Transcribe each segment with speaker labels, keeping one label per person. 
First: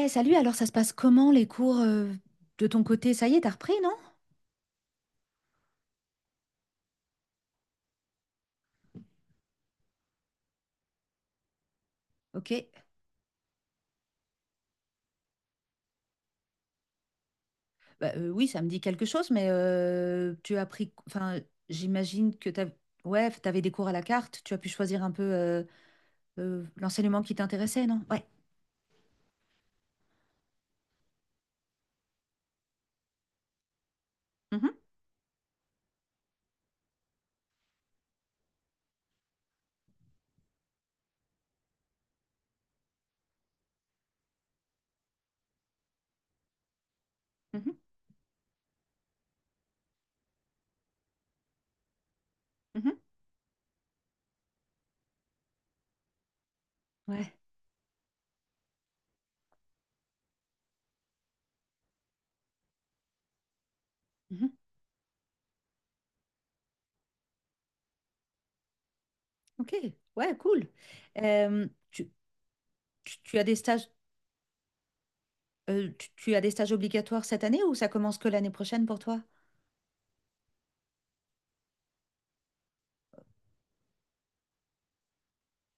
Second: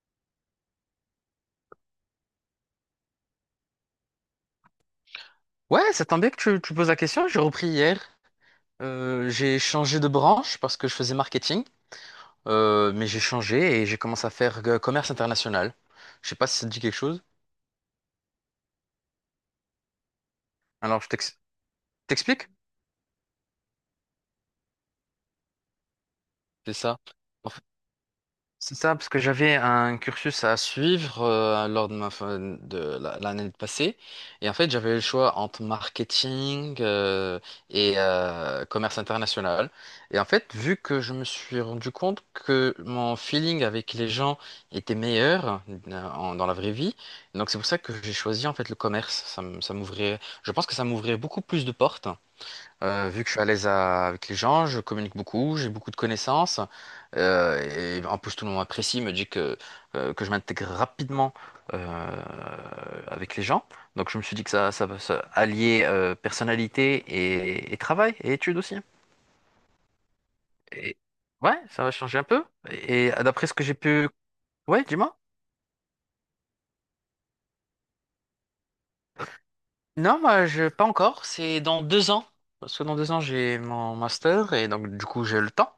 Speaker 1: Salut, alors ça se passe comment les cours de ton côté? Ça y est, t'as repris, non?
Speaker 2: Ouais, ça tombe bien que tu poses la question. J'ai repris hier. J'ai changé de branche parce que je faisais marketing.
Speaker 1: Ok.
Speaker 2: Mais j'ai changé et j'ai commencé à faire commerce international. Je sais pas si ça te dit quelque chose.
Speaker 1: Oui, ça me dit quelque chose, mais tu as pris...
Speaker 2: Alors,
Speaker 1: Enfin, j'imagine
Speaker 2: t'explique?
Speaker 1: que t'as... Ouais, t'avais des cours à la carte, tu as pu choisir un peu
Speaker 2: C'est ça.
Speaker 1: l'enseignement qui t'intéressait, non? Ouais.
Speaker 2: C'est ça, parce que j'avais un cursus à suivre lors de ma fin de l'année passée. Et en
Speaker 1: Mhm,
Speaker 2: fait, j'avais le choix entre marketing et commerce international. Et en fait, vu que je me suis rendu compte que mon feeling avec les gens était meilleur dans la vraie vie, donc c'est pour
Speaker 1: mhm,
Speaker 2: ça que j'ai choisi en fait le commerce. Ça m'ouvrait, je pense que ça m'ouvrait beaucoup plus de portes.
Speaker 1: mhm.
Speaker 2: Vu que je suis à l'aise avec les gens, je communique beaucoup, j'ai beaucoup de connaissances,
Speaker 1: Ouais.
Speaker 2: euh, et en plus tout le monde m'apprécie, me dit que je m'intègre rapidement euh, avec les gens. Donc je me suis dit
Speaker 1: Mhm.
Speaker 2: que ça va se allier personnalité et travail et études aussi.
Speaker 1: Ok. Ouais, cool.
Speaker 2: Et, ouais,
Speaker 1: Euh,
Speaker 2: ça va
Speaker 1: tu,
Speaker 2: changer un peu. Et
Speaker 1: tu as
Speaker 2: d'après ce
Speaker 1: des
Speaker 2: que j'ai
Speaker 1: stages,
Speaker 2: pu... Ouais, dis-moi.
Speaker 1: euh, tu as des stages obligatoires cette année ou ça commence que l'année prochaine pour toi?
Speaker 2: Non, moi, je, pas encore, c'est dans 2 ans. Parce que dans 2 ans, j'ai mon master, et donc du coup, j'ai le temps.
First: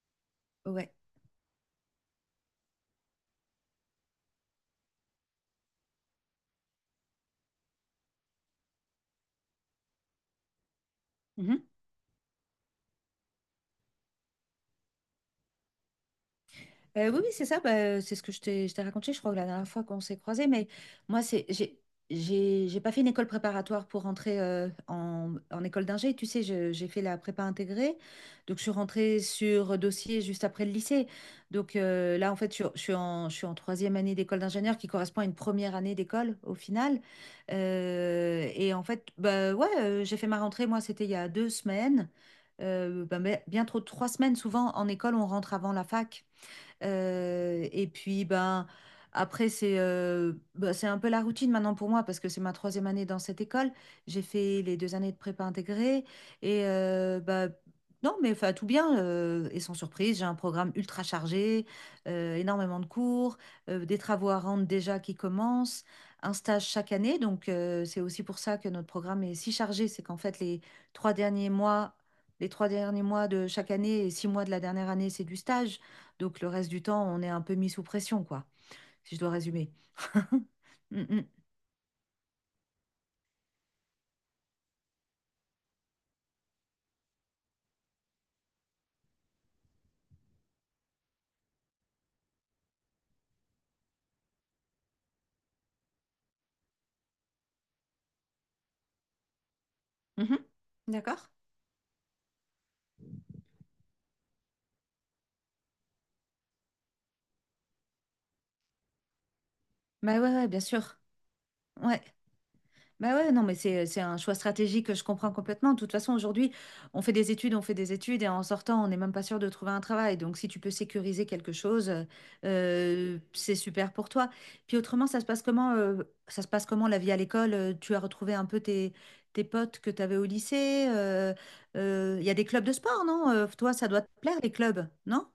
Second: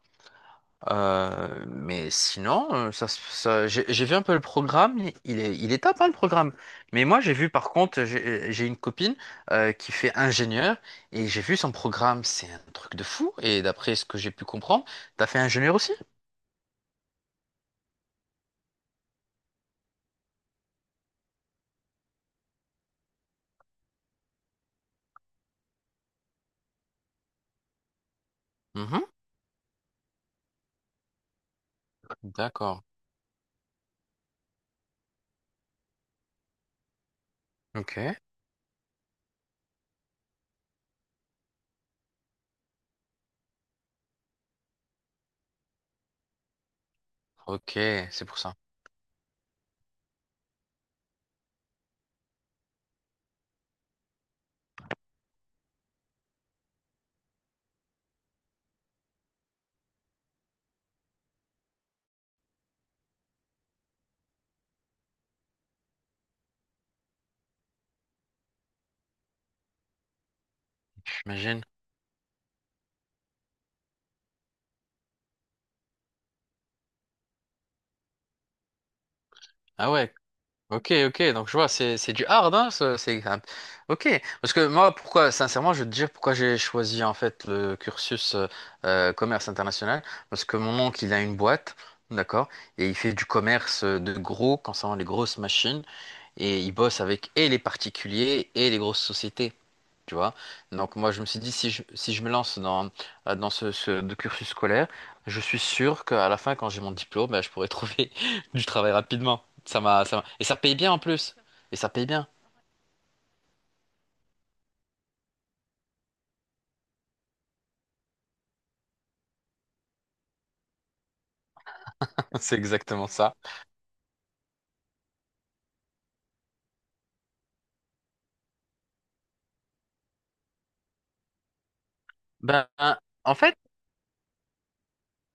Speaker 1: Ouais.
Speaker 2: Mais sinon, j'ai vu un peu le programme, il est top hein, le programme. Mais moi j'ai vu par contre, j'ai une copine qui fait ingénieur, et j'ai vu son programme, c'est un truc de fou. Et d'après ce que j'ai pu comprendre, t'as fait ingénieur aussi?
Speaker 1: Oui, oui, c'est ça, c'est ce que je t'ai raconté, je crois, la dernière fois qu'on s'est croisés, mais moi, c'est, j'ai pas fait une école préparatoire pour rentrer en école d'ingé, tu sais, j'ai fait la prépa intégrée, donc je suis
Speaker 2: Mhm.
Speaker 1: rentrée sur dossier juste après le lycée, donc là, en fait, je
Speaker 2: D'accord.
Speaker 1: suis je suis en troisième année d'école d'ingénieur qui correspond à une première année d'école, au final.
Speaker 2: Ok.
Speaker 1: Et en fait, j'ai fait ma rentrée, moi, c'était il y a deux semaines. Mais bien trop, de trois semaines, souvent, en école, on rentre avant la fac.
Speaker 2: Ok,
Speaker 1: Et
Speaker 2: c'est
Speaker 1: puis,
Speaker 2: pour ça.
Speaker 1: après, c'est ben, c'est un peu la routine maintenant pour moi parce que c'est ma troisième année dans cette école. J'ai fait les deux années de prépa intégrée. Et ben, non, mais enfin, tout bien. Et sans surprise, j'ai un programme ultra chargé, énormément de cours, des travaux à rendre déjà qui commencent, un stage chaque année. Donc, c'est aussi pour ça que notre programme est si chargé. C'est qu'en fait, trois derniers
Speaker 2: J'imagine.
Speaker 1: mois, les trois derniers mois de chaque année et six mois de la dernière année, c'est du stage. Donc le reste du temps, on est un peu mis sous pression, quoi, si je dois résumer.
Speaker 2: Ah ouais, ok,
Speaker 1: Mm,
Speaker 2: ok,
Speaker 1: mm.
Speaker 2: donc je vois, c'est du hard, hein, ça, ok. Parce que moi, pourquoi, sincèrement, je vais te dire pourquoi j'ai choisi en fait le cursus commerce international, parce que mon oncle, il a une boîte, d'accord, et il fait du commerce de gros, concernant les grosses machines, et il bosse avec et les particuliers et les grosses sociétés. Tu vois?
Speaker 1: Mhm.
Speaker 2: Donc moi
Speaker 1: D'accord?
Speaker 2: je me suis dit si je me lance dans, dans ce, ce de cursus scolaire, je suis sûr qu'à la fin quand j'ai mon diplôme, ben, je pourrai trouver du travail rapidement. Ça m'a,
Speaker 1: Bah
Speaker 2: ça m'a-
Speaker 1: ouais,
Speaker 2: Et
Speaker 1: ouais,
Speaker 2: ça
Speaker 1: bien
Speaker 2: paye bien
Speaker 1: sûr.
Speaker 2: en plus. Et ça
Speaker 1: Ouais.
Speaker 2: paye bien.
Speaker 1: Bah ouais, non, mais c'est un choix stratégique que je comprends complètement. De toute façon, aujourd'hui, on fait des études et en sortant, on n'est même pas sûr de trouver un travail. Donc, si tu peux sécuriser quelque chose,
Speaker 2: C'est exactement ça.
Speaker 1: c'est super pour toi. Puis autrement, ça se passe comment la vie à l'école? Tu as retrouvé un peu tes potes que tu avais au lycée? Il y a des clubs
Speaker 2: Ben
Speaker 1: de sport, non?
Speaker 2: en fait,
Speaker 1: Toi, ça doit te plaire, les clubs, non?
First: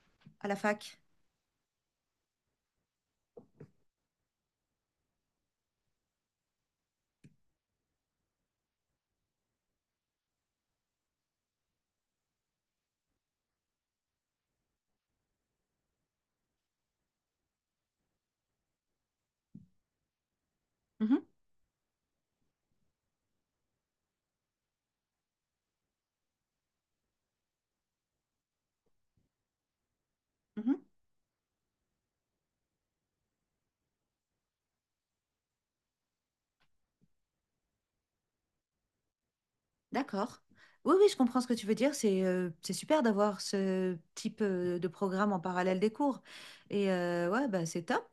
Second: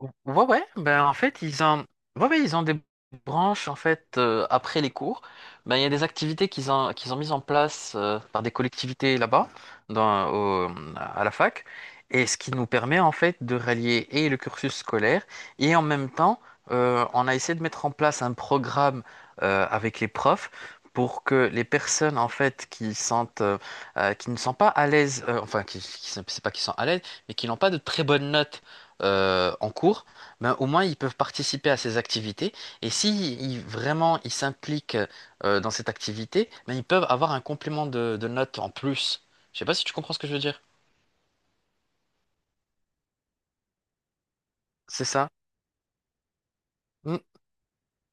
Speaker 2: ouais,
Speaker 1: À la
Speaker 2: ouais,
Speaker 1: fac.
Speaker 2: ben en fait, ouais, ouais, ils ont des branches, en fait, après les cours. Ben, il y a des activités qu'ils ont mises en place par des collectivités là-bas, dans, au- à la fac. Et ce qui nous permet, en fait, de rallier et le cursus scolaire, et en même temps, on a essayé de mettre en place un programme avec les profs
Speaker 1: Mhm,
Speaker 2: pour que les personnes, en fait, qui sentent qui ne sont pas à l'aise, enfin, c'est pas qu'ils sont à l'aise, mais qui n'ont pas de très bonnes notes en cours, ben, au
Speaker 1: mhm.
Speaker 2: moins ils peuvent participer à ces activités. Et si vraiment ils s'impliquent dans cette activité, ben, ils peuvent avoir un complément de notes en plus. Je sais pas si tu comprends ce que je veux
Speaker 1: D'accord.
Speaker 2: dire.
Speaker 1: Oui, oui, je comprends ce que tu veux dire. C'est super d'avoir ce type de
Speaker 2: C'est ça.
Speaker 1: programme en parallèle des cours. Et ouais, bah, c'est top.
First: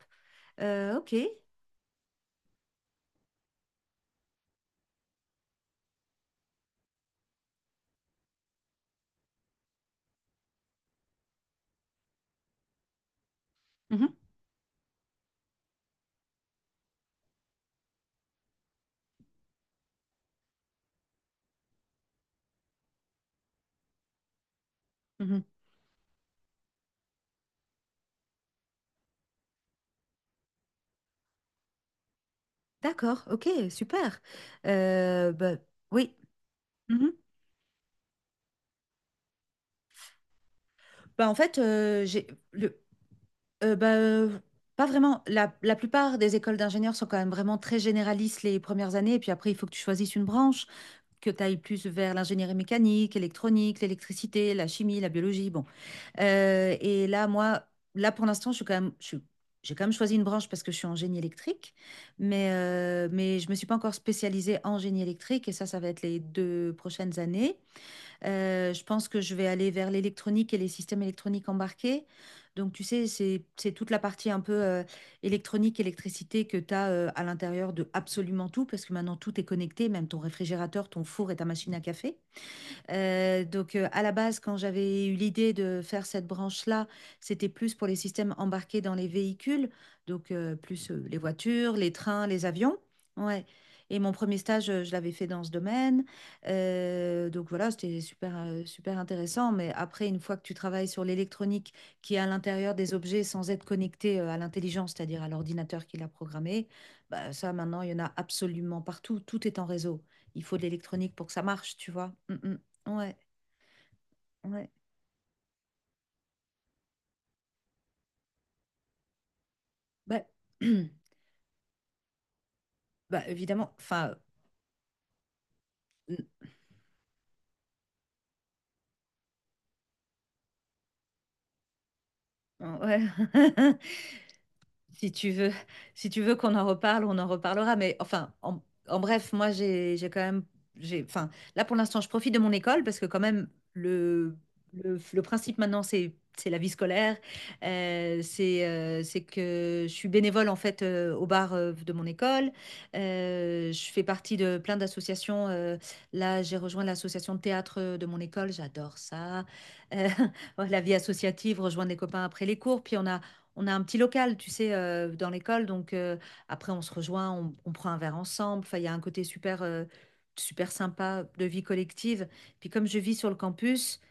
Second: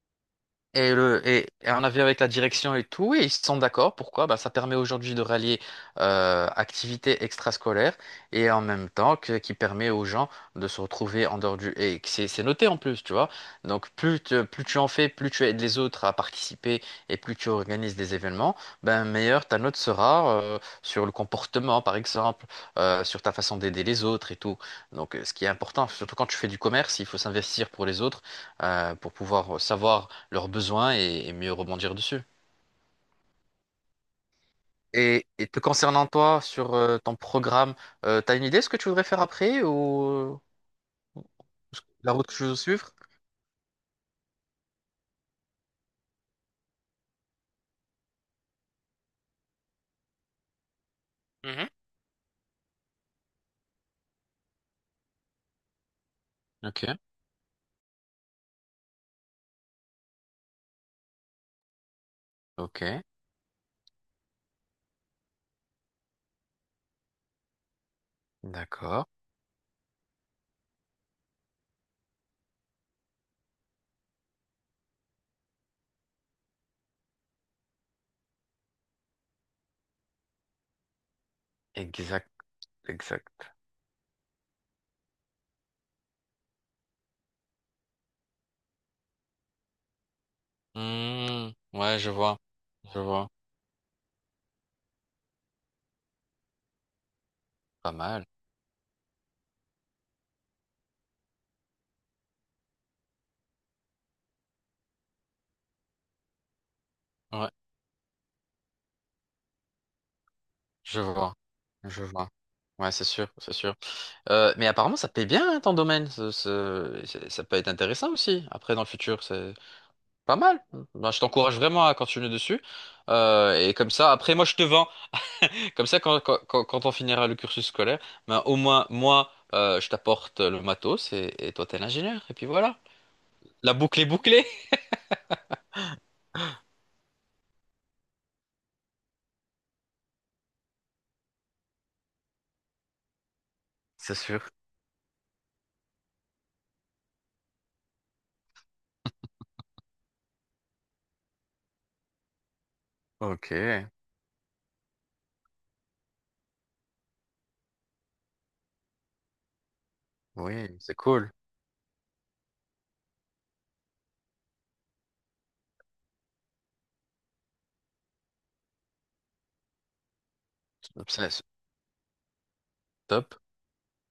Speaker 2: Et,
Speaker 1: Ok.
Speaker 2: le, et, et on a vu avec la direction et tout, et ils sont d'accord. Pourquoi? Bah, ça permet aujourd'hui de rallier activités extrascolaires et en même temps qui permet aux gens de se retrouver en dehors du... Et que c'est noté en plus, tu vois. Donc
Speaker 1: Mhm,
Speaker 2: plus, plus tu en fais, plus tu aides les autres à participer et plus tu organises des événements, ben, meilleure ta note sera sur le comportement, par exemple, sur ta façon d'aider les autres et tout. Donc, ce
Speaker 1: mhm,
Speaker 2: qui est important, surtout quand tu fais du commerce, il faut s'investir pour les autres pour pouvoir savoir leurs besoins et mieux rebondir dessus.
Speaker 1: d'accord. Ok, super.
Speaker 2: Et, et
Speaker 1: Bah,
Speaker 2: te concernant
Speaker 1: oui.
Speaker 2: toi, sur
Speaker 1: Mhm.
Speaker 2: ton programme, t'as une idée de ce que tu voudrais faire après ou
Speaker 1: Bah, en fait,
Speaker 2: la
Speaker 1: j'ai
Speaker 2: route que tu veux
Speaker 1: le
Speaker 2: suivre?
Speaker 1: euh, bah, euh, pas vraiment. La plupart des écoles d'ingénieurs sont quand même vraiment très généralistes les premières années, et puis après, il faut que tu choisisses une branche, que tu ailles
Speaker 2: Mhm.
Speaker 1: plus vers l'ingénierie mécanique, électronique, l'électricité, la chimie, la biologie. Bon.
Speaker 2: Ok,
Speaker 1: Et là, moi, là pour l'instant, je suis quand même, je suis- j'ai quand même choisi une branche parce que je suis en génie électrique,
Speaker 2: ok,
Speaker 1: mais je me suis pas encore spécialisée en génie électrique et ça va être les deux prochaines années. Je
Speaker 2: d'accord.
Speaker 1: pense que je vais aller vers l'électronique et les systèmes électroniques embarqués. Donc, tu sais, c'est toute la partie un peu électronique, électricité que tu as à l'intérieur de absolument tout, parce que maintenant tout est connecté, même ton réfrigérateur, ton four et ta machine à café.
Speaker 2: Exact, exact.
Speaker 1: À la base, quand j'avais eu l'idée de faire cette branche-là, c'était plus pour les systèmes embarqués dans les véhicules, donc plus les
Speaker 2: Hmm,
Speaker 1: voitures, les
Speaker 2: ouais, je
Speaker 1: trains,
Speaker 2: vois,
Speaker 1: les avions.
Speaker 2: je vois.
Speaker 1: Ouais. Et mon premier stage, je l'avais fait dans ce domaine. Donc voilà,
Speaker 2: Pas
Speaker 1: c'était
Speaker 2: mal.
Speaker 1: super, super intéressant. Mais après, une fois que tu travailles sur l'électronique qui est à l'intérieur des objets sans être connecté à l'intelligence, c'est-à-dire à l'ordinateur qui l'a programmé, bah,
Speaker 2: Ouais,
Speaker 1: ça, maintenant, il y en a absolument partout. Tout est en réseau. Il faut de
Speaker 2: je
Speaker 1: l'électronique pour que
Speaker 2: vois,
Speaker 1: ça marche, tu
Speaker 2: je
Speaker 1: vois.
Speaker 2: vois.
Speaker 1: Mm,
Speaker 2: Ouais,
Speaker 1: mm.
Speaker 2: c'est
Speaker 1: Ouais,
Speaker 2: sûr, c'est sûr. Mais
Speaker 1: ouais.
Speaker 2: apparemment, ça paye bien hein, ton domaine. Ça peut être intéressant aussi, après, dans le futur.
Speaker 1: Bah,
Speaker 2: Pas mal. Ben, je t'encourage vraiment à continuer dessus.
Speaker 1: bah évidemment,
Speaker 2: Et comme ça,
Speaker 1: enfin,
Speaker 2: après, moi, je te vends. Comme ça, quand on finira le cursus scolaire, ben, au moins, moi, je t'apporte le matos et toi, t'es l'ingénieur. Et puis voilà.
Speaker 1: ouais.
Speaker 2: La boucle est bouclée.
Speaker 1: Si tu veux, si tu veux qu'on en reparle, on en reparlera. Mais enfin, en bref, moi, j'ai quand même, j'ai, enfin, là pour l'instant, je profite de mon école parce que quand même,
Speaker 2: C'est
Speaker 1: le,
Speaker 2: sûr.
Speaker 1: le principe maintenant, c'est la vie scolaire. C'est que je suis bénévole en fait au bar de mon école.
Speaker 2: Ok.
Speaker 1: Je fais partie de plein d'associations. Là, j'ai rejoint l'association de théâtre de mon école. J'adore ça. Euh,
Speaker 2: Oui,
Speaker 1: la vie
Speaker 2: c'est cool.
Speaker 1: associative, rejoindre des copains après les cours. Puis on a un petit local, tu sais, dans l'école, donc après on se rejoint, on prend un verre ensemble. Enfin, il y a un côté super, super
Speaker 2: C'est
Speaker 1: sympa
Speaker 2: c'est
Speaker 1: de vie collective. Puis
Speaker 2: top.
Speaker 1: campus,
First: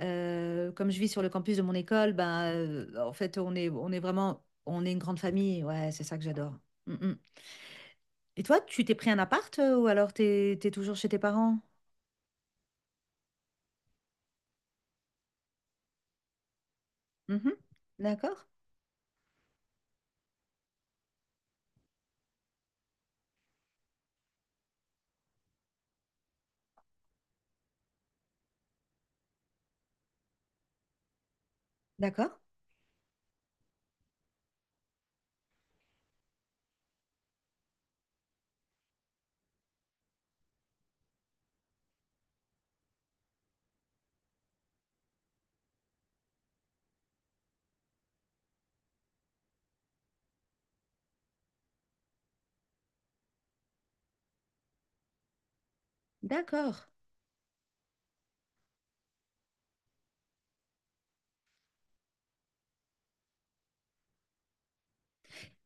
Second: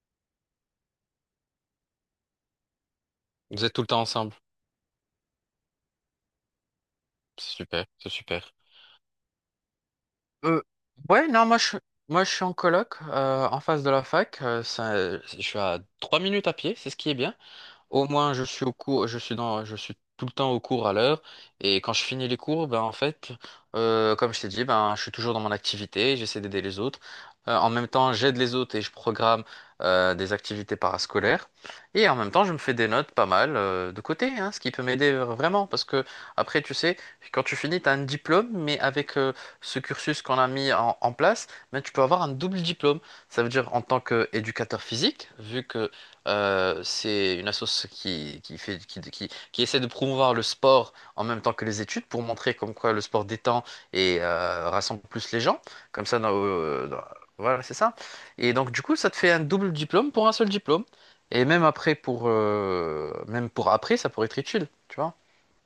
Speaker 1: euh, comme je vis sur le campus de mon école, en fait
Speaker 2: Vous êtes tout le
Speaker 1: on est
Speaker 2: temps ensemble.
Speaker 1: vraiment, on est une grande famille. Ouais, c'est ça que j'adore. Mm, mm.
Speaker 2: C'est super. C'est
Speaker 1: Et
Speaker 2: super.
Speaker 1: toi, tu t'es pris un appart ou alors
Speaker 2: Euh,
Speaker 1: t'es toujours chez tes
Speaker 2: ouais, non, moi,
Speaker 1: parents?
Speaker 2: je, moi, je suis en coloc, en face de la fac. Je suis à 3 minutes à pied. C'est ce qui est bien.
Speaker 1: Mhm.
Speaker 2: Au moins,
Speaker 1: D'accord,
Speaker 2: je suis au cours, je suis tout le temps au cours à l'heure. Et quand je finis les cours, ben en fait, comme je t'ai dit, ben je suis toujours dans mon activité, j'essaie d'aider les autres. En même temps, j'aide les autres et je programme des activités parascolaires. Et en même
Speaker 1: d'accord,
Speaker 2: temps, je me fais des notes pas mal de côté, hein, ce qui peut m'aider vraiment. Parce que après, tu sais, quand tu finis, tu as un diplôme, mais avec ce cursus qu'on a mis en place, ben, tu peux avoir un double diplôme. Ça veut dire en tant qu'éducateur physique, vu que c'est une asso qui fait, qui essaie de promouvoir le sport en même temps que les études pour montrer comme quoi le sport détend et rassemble plus les gens. Comme ça,
Speaker 1: d'accord.
Speaker 2: voilà, c'est ça. Et donc, du coup, ça te fait un double diplôme pour un seul diplôme. Et même après, même pour après, ça pourrait être utile, tu vois.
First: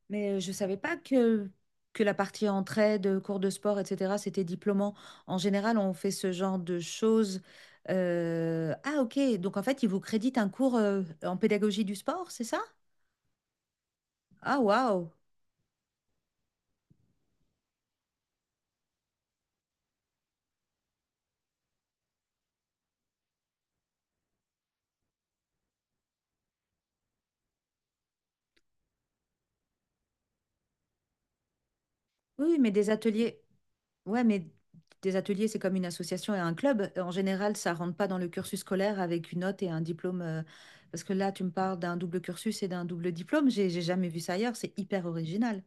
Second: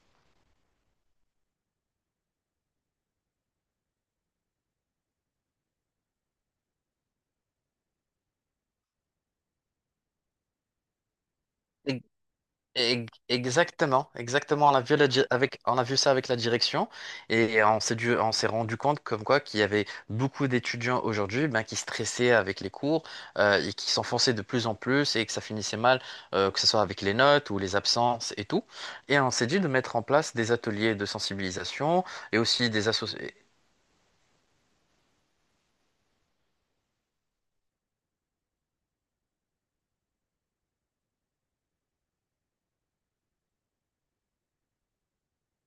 Speaker 1: Mais je ne savais pas que, que la partie entraide, cours de sport, etc., c'était diplômant. En général, on fait ce genre de choses. Ah, ok. Donc, en fait, ils vous créditent un cours en pédagogie du sport, c'est ça?
Speaker 2: Exactement,
Speaker 1: Ah,
Speaker 2: exactement. On a vu la
Speaker 1: waouh.
Speaker 2: di- avec, on a vu ça avec la direction et on s'est rendu compte comme quoi qu'il y avait beaucoup d'étudiants aujourd'hui ben, qui stressaient avec les cours et qui s'enfonçaient de plus en plus et que ça finissait mal, que ce soit avec les notes ou les absences et tout. Et on s'est dit de mettre en place des ateliers de sensibilisation et
Speaker 1: Oui, oui,
Speaker 2: aussi
Speaker 1: mais
Speaker 2: des
Speaker 1: des
Speaker 2: associations.
Speaker 1: ateliers. Ouais, mais des ateliers, c'est comme une association et un club. En général, ça rentre pas dans le cursus scolaire avec une note et un diplôme. Parce que là, tu me parles d'un double cursus et d'un double diplôme. J'ai jamais vu ça ailleurs. C'est hyper original.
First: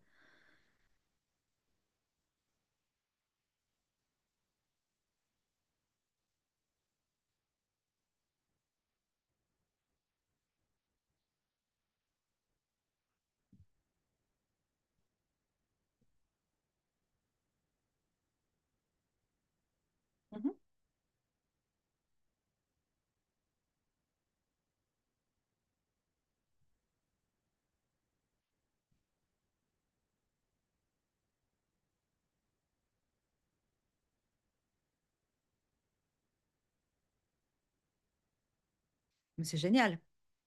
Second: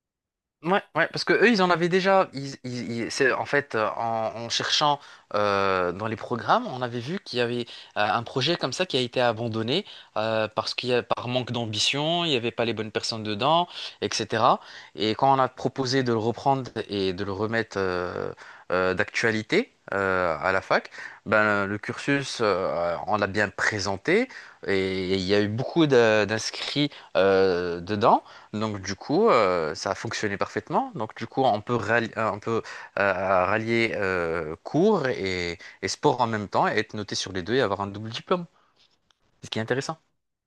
Speaker 2: Ouais, ouais, parce que eux, ils en avaient déjà. C'est, en fait, en cherchant dans les programmes, on avait vu qu'il y avait un projet comme ça qui a été abandonné parce par manque d'ambition, il n'y avait pas les bonnes personnes dedans, etc. Et quand on a proposé de le reprendre et de le remettre d'actualité à la fac, ben, le cursus, on l'a bien présenté et il y a eu beaucoup d'inscrits dedans. Donc du coup, ça a fonctionné parfaitement. Donc du coup, on peut rallier cours et sport en même temps et être noté sur les deux et avoir un double diplôme.
Speaker 1: Mais
Speaker 2: C'est ce
Speaker 1: c'est
Speaker 2: qui est intéressant.
Speaker 1: génial.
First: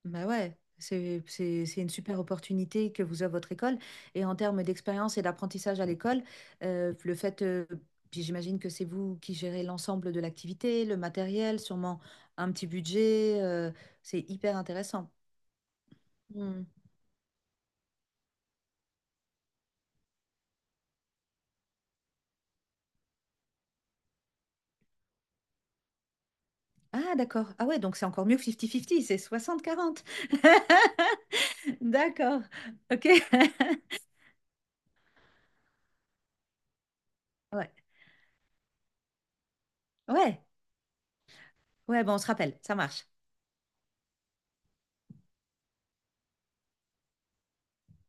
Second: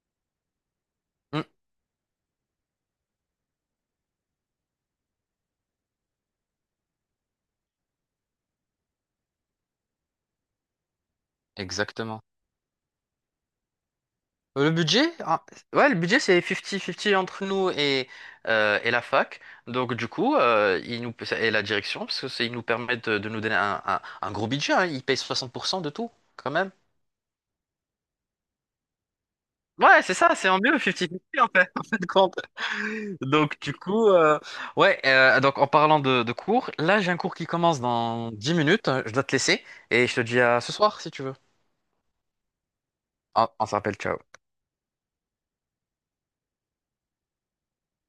Speaker 1: Bah ouais,
Speaker 2: Mm,
Speaker 1: c'est une super opportunité que vous avez votre école. Et en termes d'expérience et d'apprentissage à l'école, euh, le fait, euh, puis j'imagine que c'est vous qui gérez l'ensemble de l'activité, le matériel, sûrement
Speaker 2: exactement.
Speaker 1: un petit budget, c'est hyper intéressant.
Speaker 2: Ah, ouais, le budget c'est
Speaker 1: Hmm.
Speaker 2: 50-50 entre nous et la fac. Donc du coup, et la direction, parce que ils nous permettent de nous donner un gros budget, hein. Ils payent 60% de tout, quand même.
Speaker 1: Ah d'accord. Ah ouais, donc c'est encore mieux que 50-50, c'est
Speaker 2: Ouais,
Speaker 1: soixante-quarante.
Speaker 2: c'est ça, c'est en mieux 50-50 en fait, en fin de compte.
Speaker 1: D'accord. Ok.
Speaker 2: Donc du coup, ouais, donc en parlant de cours, là j'ai un cours qui
Speaker 1: Ouais.
Speaker 2: commence dans 10 minutes, je dois te laisser et je te dis
Speaker 1: Ouais.
Speaker 2: à ce soir si tu veux.
Speaker 1: Ouais, bon, on se rappelle, ça marche.
Speaker 2: On s'appelle, ciao.